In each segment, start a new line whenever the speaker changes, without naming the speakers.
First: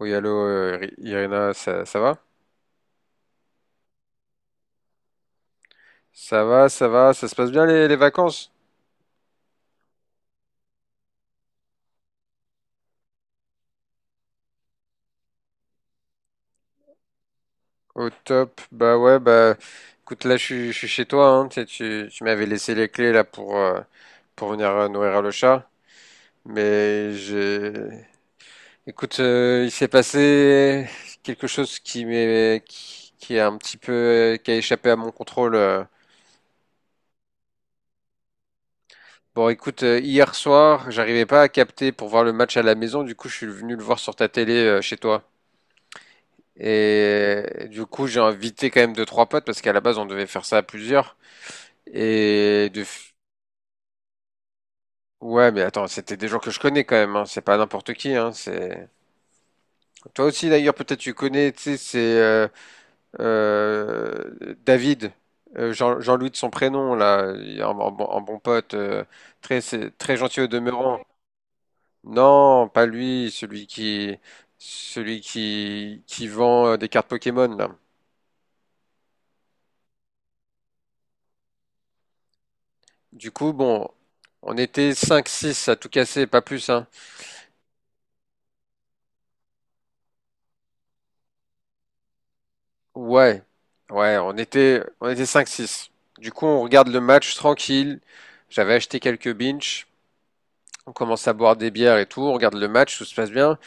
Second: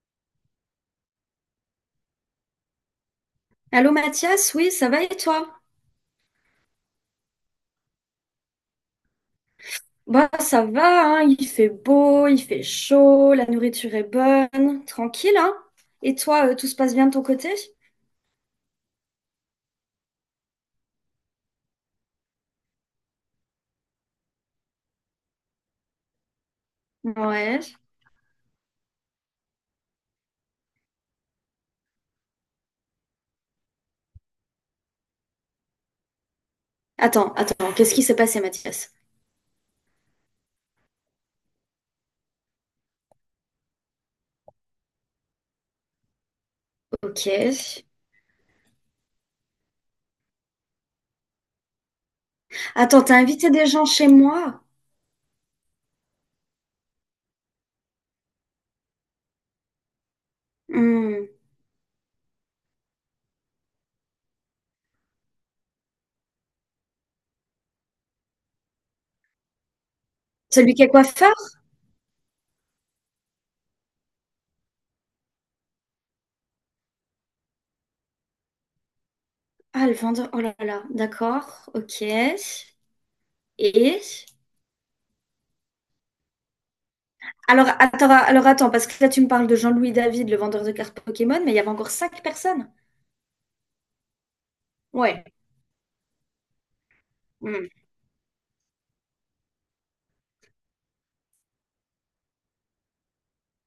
Oui, allô, Irina, ça va?
Allô Mathias, oui, ça va et toi?
Ça va, ça va, ça se passe bien les vacances?
Bah ça va, hein, il fait beau, il fait chaud, la nourriture est bonne, tranquille, hein? Et toi, tout se passe bien de ton côté?
Au top, bah ouais, bah écoute, là je suis chez toi, hein, tu sais, tu m'avais laissé les clés là pour venir, nourrir le chat, mais
Ouais.
j'ai... Écoute, il s'est passé quelque chose qui est un petit peu, qui a échappé à mon contrôle.
Attends, qu'est-ce qui s'est passé Mathias?
Bon, écoute, hier soir, j'arrivais pas à capter pour voir le match à la maison, du coup je suis venu le voir sur ta télé, chez toi.
Ok.
Et du coup, j'ai invité quand même deux, trois potes parce qu'à la base, on devait faire ça à plusieurs. Et de...
Attends,
f-
t'as invité des gens chez moi?
Ouais, mais attends, c'était des gens que je connais quand même, hein. C'est pas n'importe qui, hein. C'est... Toi aussi, d'ailleurs, peut-être tu
Hmm.
connais, tu sais, c'est David, Jean-Louis de son prénom, là, un bon pote, très, très gentil au
Celui qui est
demeurant.
coiffeur?
Non, pas lui, celui qui vend, des cartes Pokémon, là.
Ah, le vendeur, oh là là, d'accord, ok.
Du coup, bon,
Et?
on était cinq six à tout casser, pas plus, hein.
Alors attends, parce que là tu me parles de Jean-Louis David, le vendeur de cartes Pokémon, mais il y avait encore cinq personnes.
Ouais, ouais, on était, on
Ouais.
était cinq six. Du coup, on regarde le match tranquille. J'avais acheté quelques binges. On commence à boire des bières et tout. On regarde le match, tout se passe bien.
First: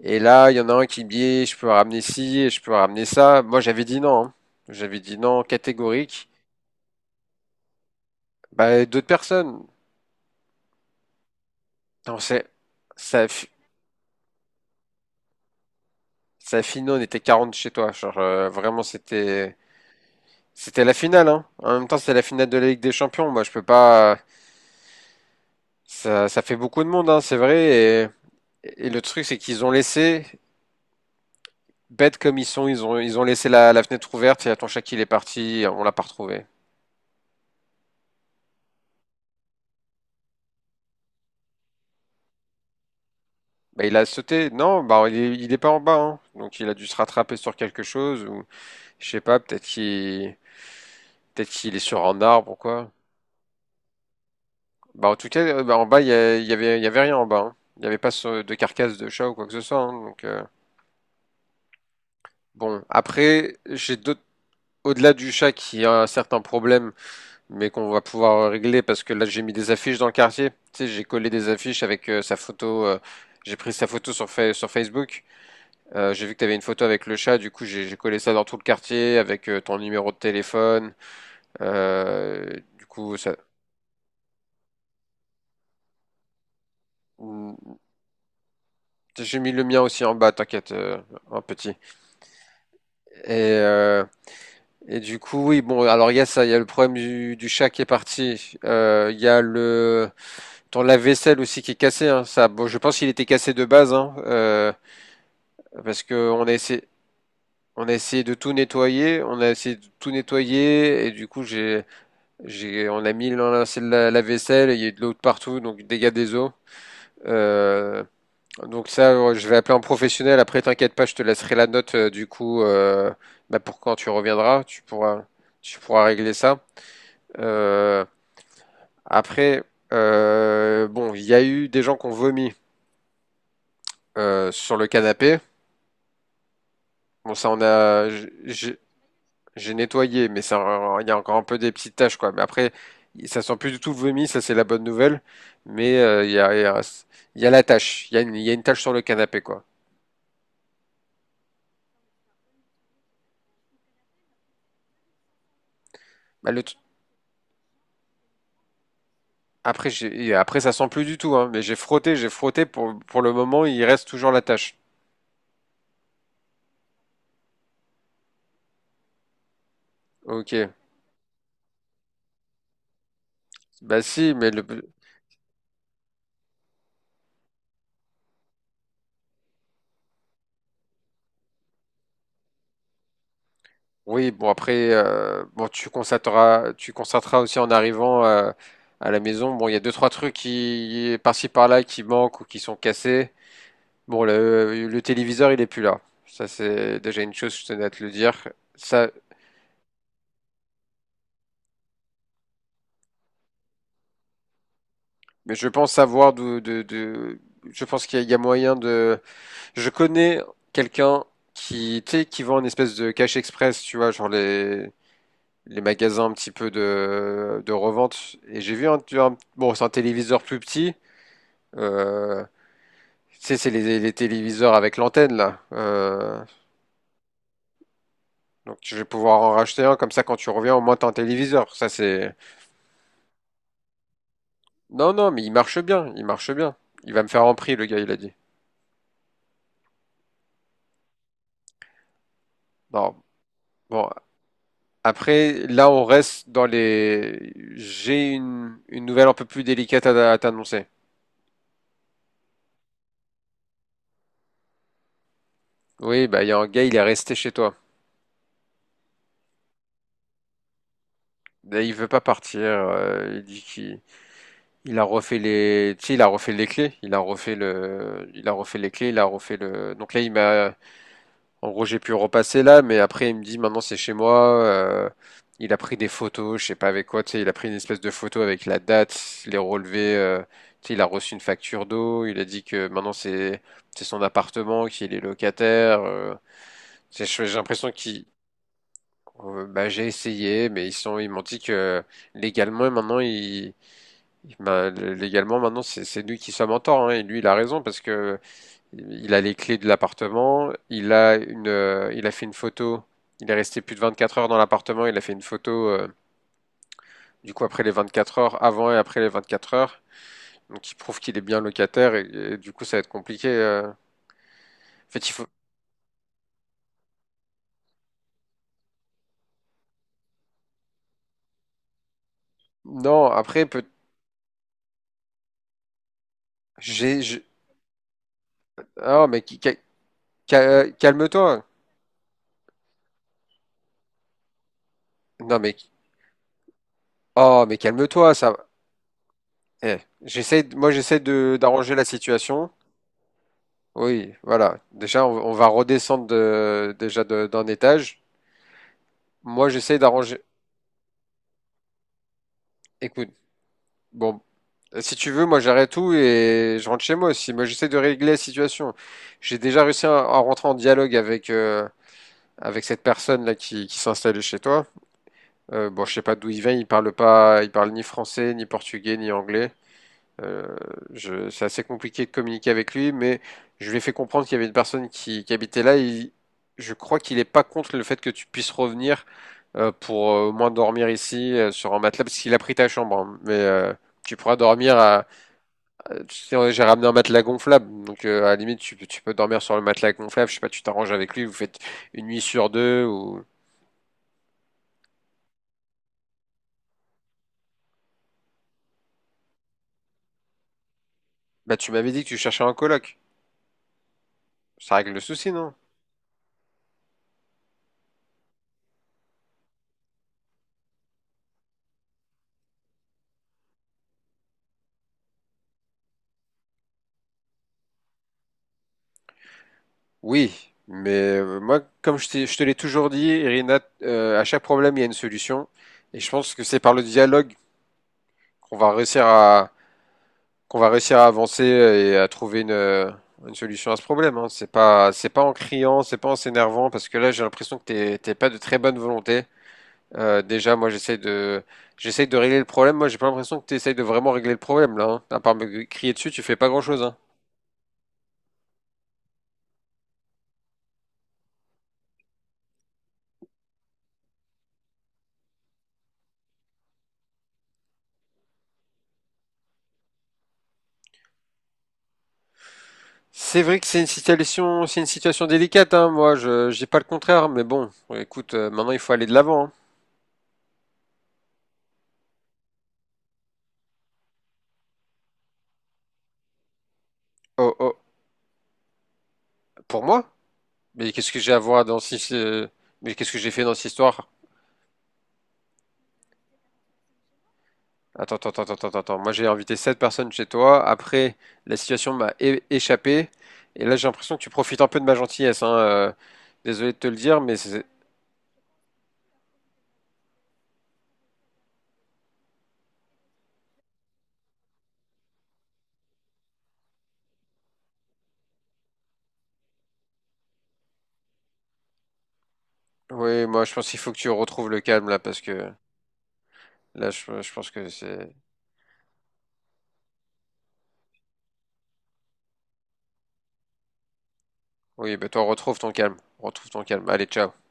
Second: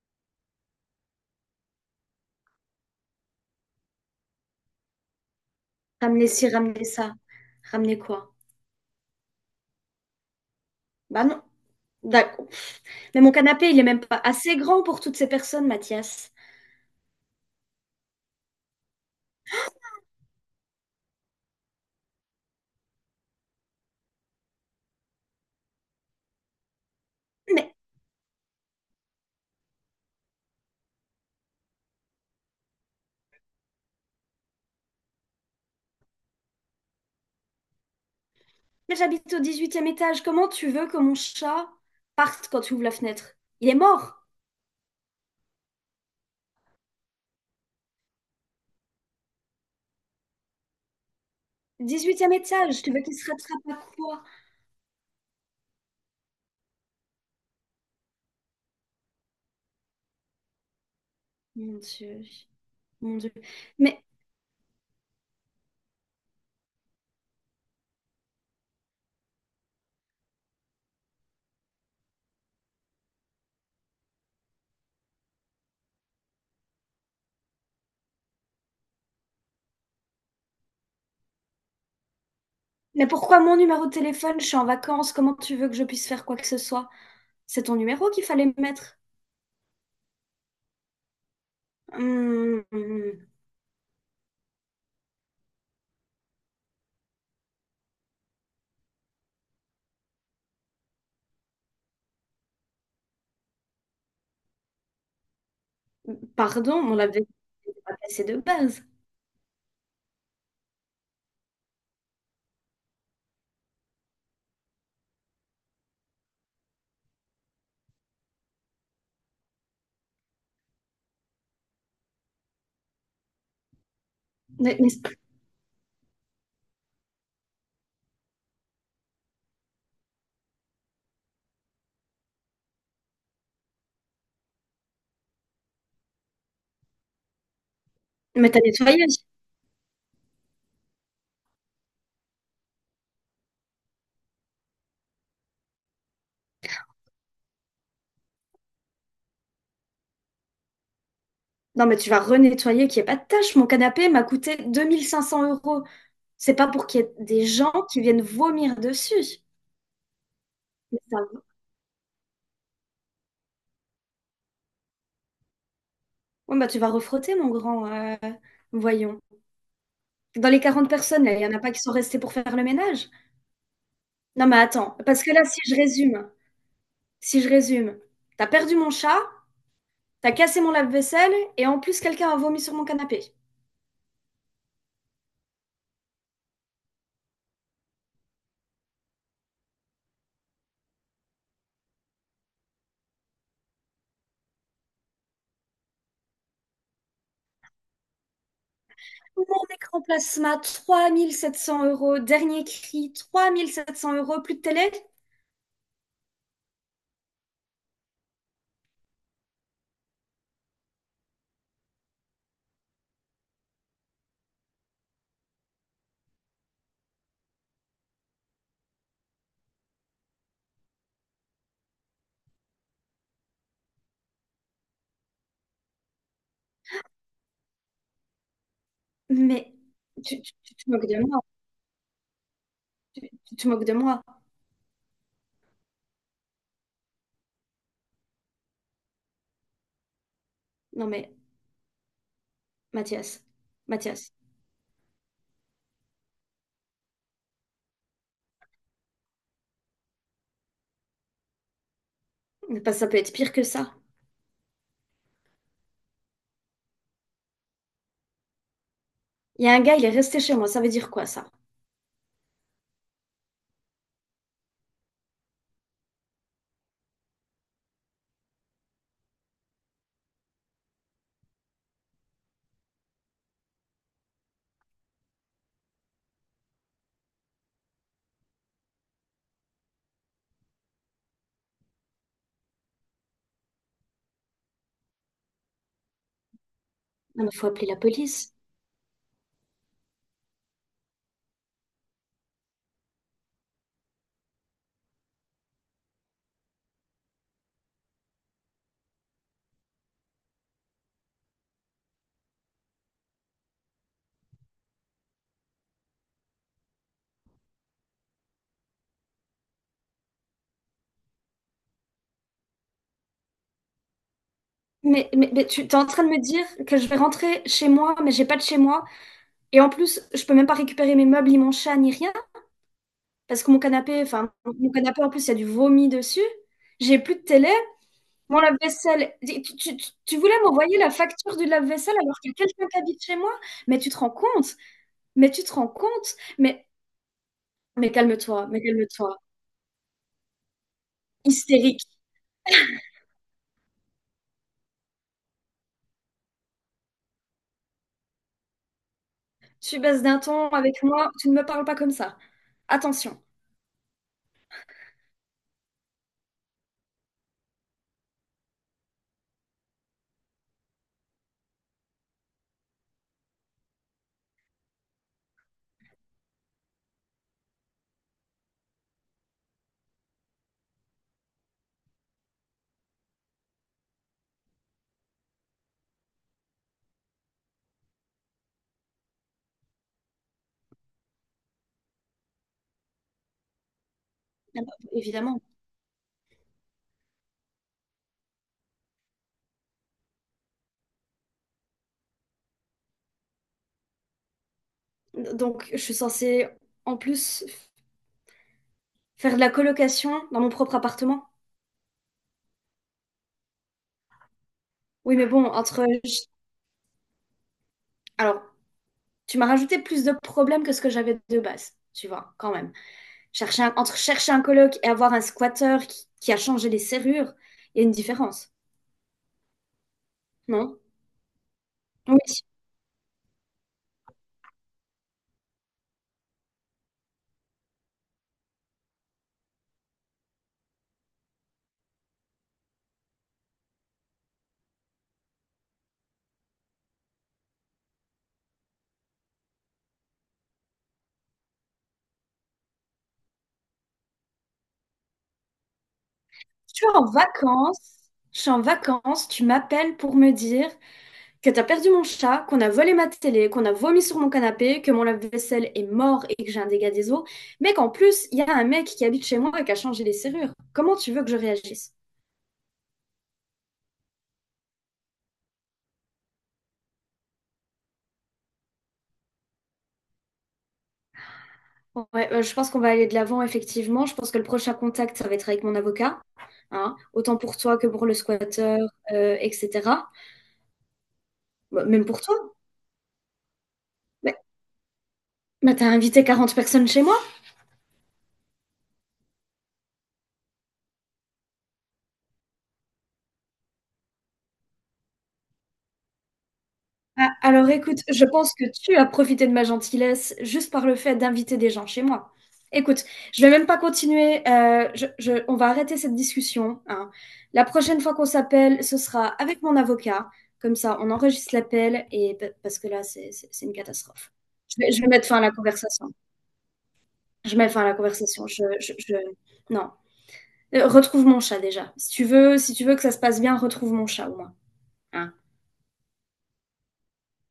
Et là, il y en a un qui me dit, je peux ramener ci, et je peux ramener ça. Moi, j'avais dit non, hein. J'avais dit non, catégorique.
Ramener ci, ramener ça. Ramener quoi?
Bah, d'autres personnes.
Bah non.
Non,
D'accord.
c'est,
Mais
ça, a
mon
fi-
canapé, il est même pas assez grand pour toutes ces personnes, Mathias.
ça a fini, on était 40 chez toi. Genre, vraiment, c'était la finale, hein. En même temps, c'est la finale de la Ligue des Champions. Moi, je peux pas. Ça fait beaucoup de monde, hein, c'est
Mais,
vrai. Et le truc, c'est qu'ils ont laissé, bêtes comme ils sont, ils ont laissé la fenêtre ouverte. Et ton chat, il est parti, on l'a pas retrouvé.
mais j'habite au dix-huitième étage. Comment tu veux que mon chat parte quand tu ouvres la fenêtre? Il est
Bah, il a
mort.
sauté. Non, bah, il est pas en bas, hein. Donc, il a dû se rattraper sur quelque chose ou je sais pas. Peut-être qu'il est sur un
Dix-huitième
arbre ou
étage, tu
quoi.
veux qu'il se rattrape à quoi?
Bah, en tout cas, bah, en bas, il y avait rien en bas, hein. Il n'y avait pas de carcasse de chat ou quoi que ce soit, hein. Donc,
Mon Dieu,
bon,
mon Dieu.
après, j'ai
Mais,
d'autres. Au-delà du chat qui a un certain problème, mais qu'on va pouvoir régler parce que là j'ai mis des affiches dans le quartier. Tu sais, j'ai collé des affiches avec, sa photo. J'ai pris sa photo sur Facebook. J'ai vu que tu avais une photo avec le chat. Du coup, j'ai collé ça dans tout le quartier avec, ton numéro de téléphone. Euh, du
mais
coup, ça.
pourquoi mon numéro de téléphone? Je suis en vacances. Comment tu veux que je puisse faire quoi que ce soit? C'est ton
Mm.
numéro qu'il fallait mettre.
J'ai mis le mien aussi en bas, t'inquiète, en petit.
Hum,
Et,
hum.
euh, et du coup, oui, bon, alors il y a ça, il y a le problème du chat qui est parti. Il y a le. Ton lave-vaisselle aussi qui est cassé, hein, ça, bon, je pense qu'il était cassé de base, hein, parce que
Pardon, on l'avait
on a
pas
essayé
passé
de
de
tout
base.
nettoyer, et du coup on a mis c'est de la vaisselle, il y a eu de l'eau de partout, donc dégâts des eaux. Euh, donc ça, je vais appeler un professionnel. Après, t'inquiète pas, je te laisserai la note, bah, pour quand tu reviendras,
Mais, mais
tu pourras régler ça. Euh, Après, bon, il y a eu des gens qui ont vomi, sur le canapé. Bon, ça, on a,
Mais t'as nettoyé.
j'ai- nettoyé, mais ça, il y a encore un peu des petites taches, quoi. Mais après, ça sent plus du tout le vomi, ça, c'est la bonne nouvelle. Mais il y a la tache, il y a une tache sur le canapé, quoi.
Non, mais tu vas renettoyer qu'il n'y ait pas de tâche. Mon canapé m'a coûté 2500 euros.
Bah,
C'est pas pour qu'il y ait des gens qui viennent vomir dessus.
après, et après, ça sent
Mais
plus
ça
du tout,
va.
hein. Mais j'ai frotté, j'ai frotté, pour le moment, il reste toujours la tache.
Ouais, bah, tu vas refrotter, mon grand. Voyons. Dans
Ok.
les 40 personnes, là, il n'y en a pas qui sont restées pour faire le ménage.
Bah si,
Non, mais attends. Parce que là, si je résume, si je résume, t'as perdu mon chat, t'as cassé mon lave-vaisselle, et en plus, quelqu'un a vomi sur mon canapé.
oui, bon après, bon tu constateras aussi en arrivant, à la maison. Bon, il y a deux trois trucs qui par-ci par-là qui manquent ou qui sont cassés. Bon, le téléviseur, il est plus là. Ça, c'est déjà une chose, je tenais à te le dire. Ça,
Mon écran plasma, 3700 euros. Dernier cri, 3700 euros. Plus de télé.
mais je pense savoir d'où, je pense qu'il y a, il y a moyen de, je connais quelqu'un qui, tu sais, qui vend une espèce de cash express, tu vois, genre les magasins un petit peu de revente. Et j'ai vu bon, c'est un téléviseur plus petit, euh, tu sais, c'est les téléviseurs avec l'antenne, là. Donc, je vais pouvoir en
Mais
racheter un, comme ça, quand
tu,
tu
tu- tu
reviens, au
te
moins,
moques
t'as un
de moi.
téléviseur. Ça, c'est.
Tu, tu te moques de moi.
Non, non, mais il marche bien, il marche bien. Il va me faire en prix, le gars, il a dit.
Non mais
Non,
Mathias,
bon.
Mathias,
Après, là, on reste dans les. J'ai une nouvelle un peu plus délicate à t'annoncer.
mais ça peut être pire que ça.
Oui, bah, il y a un gars, il est resté chez toi.
Il y a un gars, il est resté chez moi. Ça veut dire quoi ça?
Mais il veut pas partir. Il dit qu'il il a refait les, tu sais, il a refait les clés. Il a refait les clés. Il a refait le. Donc là, il m'a. En gros, j'ai pu repasser là, mais après, il me dit maintenant c'est chez moi. Il a pris des photos, je sais pas avec quoi, tu sais, il a pris une espèce de photo avec la date, les relevés. Tu sais, il a reçu une facture d'eau. Il a dit que maintenant c'est son appartement, qu'il est locataire.
Non mais
J'ai
faut appeler
l'impression
la
qu'il.
police.
Bah, j'ai essayé, mais ils m'ont dit que légalement maintenant, bah, légalement maintenant, c'est nous qui sommes en tort, hein, et lui il a raison parce que il a les clés de l'appartement, il a fait une photo, il est resté plus de 24 heures dans l'appartement, il a fait une photo, du coup après les 24 heures, avant et après les 24 heures, donc il prouve qu'il est bien locataire et du coup ça va être compliqué. En fait,
Mais,
il faut...
mais, mais tu t'es en train de me dire que je vais rentrer chez moi, mais j'ai pas de chez moi. Et en plus, je peux même pas récupérer mes meubles, ni mon chat, ni rien.
Non,
Parce
après,
que mon
peut...
canapé, enfin, mon canapé en plus, il y a du vomi dessus. J'ai
j'ai...
plus de
j'ai-
télé. Mon
Oh,
lave-vaisselle.
mais
Tu, tu, tu tu voulais m'envoyer la facture
calme-toi.
du lave-vaisselle alors qu'il y a quelqu'un qui habite chez moi? Mais tu te rends compte? Mais
Non,
tu te
mais...
rends compte? Mais,
Oh, mais
mais
calme-toi, ça...
calme-toi, mais calme-toi.
Eh, Moi, j'essaie d'arranger la
Hystérique.
situation. Oui, voilà. Déjà, on va redescendre d'un étage. Moi, j'essaye
Tu baisses d'un
d'arranger.
ton avec moi, tu ne me parles pas comme ça.
Écoute,
Attention.
bon, si tu veux, moi j'arrête tout et je rentre chez moi aussi. Moi, j'essaie de régler la situation. J'ai déjà réussi à rentrer en dialogue avec, avec cette personne là qui s'est installée chez toi. Bon, je sais pas d'où il vient. Il parle pas, il parle ni français, ni portugais, ni anglais. Euh, c'est assez compliqué de communiquer avec lui, mais je lui ai fait comprendre qu'il y avait une personne qui habitait là. Je crois qu'il est pas contre le fait que tu puisses revenir, pour, au moins dormir ici, sur un matelas, parce qu'il a pris ta chambre, hein. Mais tu pourras dormir à.
Évidemment.
Tu sais, ouais, j'ai ramené un matelas gonflable, donc, à la limite tu peux dormir sur le matelas gonflable. Je sais pas, tu t'arranges avec lui, vous faites une nuit sur deux ou.
Donc, je suis censée, en plus, faire de la colocation dans mon propre appartement.
Bah tu m'avais dit que tu cherchais un coloc. Ça règle le
Oui, mais
souci,
bon,
non?
entre… Alors, tu m'as rajouté plus de problèmes que ce que j'avais de base, tu vois, quand même. Entre chercher un coloc et avoir un squatteur qui a changé les serrures, il y a une différence,
Oui,
non?
mais moi, comme je te
Oui.
l'ai toujours dit, Irina, à chaque problème, il y a une solution. Et je pense que c'est par le dialogue qu'on va réussir à, qu'on va réussir à avancer et à trouver une solution à ce problème, hein. C'est pas en criant, c'est pas en s'énervant, parce que là, j'ai l'impression que t'es pas de très bonne volonté. Déjà, moi, j'essaie de régler le problème. Moi, j'ai pas l'impression que t'essayes de vraiment régler le problème, là, hein. À part me crier dessus, tu fais pas
Je
grand-chose,
suis
hein.
en vacances, je suis en vacances, tu m'appelles pour me dire que t'as perdu mon chat, qu'on a volé ma télé, qu'on a vomi sur mon canapé, que mon lave-vaisselle est mort et que j'ai un dégât des eaux, mais qu'en plus, il y a un mec qui habite chez moi et qui a changé les serrures. Comment tu veux que je réagisse?
C'est vrai que c'est une situation délicate, hein, moi, je dis pas le contraire, mais bon, écoute, maintenant il faut aller de l'avant, hein.
Ouais, je pense qu'on va aller de l'avant, effectivement. Je pense que le prochain contact, ça va être avec mon avocat, hein, autant
Oh,
pour toi
oh,
que pour le squatteur,
pour moi?
etc.
Mais qu'est-ce que j'ai à voir dans
Bah,
si,
même
si,
pour toi.
mais qu'est-ce que j'ai fait dans cette histoire?
Mais, mais t'as invité 40 personnes chez moi.
Attends, moi, j'ai invité sept personnes chez toi. Après, la situation échappé. Et là, j'ai l'impression que tu profites un peu de ma gentillesse, hein. Désolé de te le dire,
Ah,
mais c'est...
alors écoute, je pense que tu as profité de ma gentillesse juste par le fait d'inviter des gens chez moi. Écoute, je vais même pas continuer. On va arrêter cette discussion, hein. La prochaine fois qu'on s'appelle, ce sera avec mon avocat. Comme ça, on enregistre l'appel parce que là,
Oui, moi, je
c'est
pense
une
qu'il faut que tu
catastrophe.
retrouves le
Je
calme,
vais,
là,
je vais
parce
mettre fin à la
que...
conversation.
Là, je pense
Je
que
mets fin à la
c'est...
conversation. Non. Retrouve mon chat déjà. Si tu veux que ça se passe bien, retrouve mon chat au moins,
Oui, ben toi,
hein.
retrouve ton calme. Retrouve ton calme. Allez, ciao.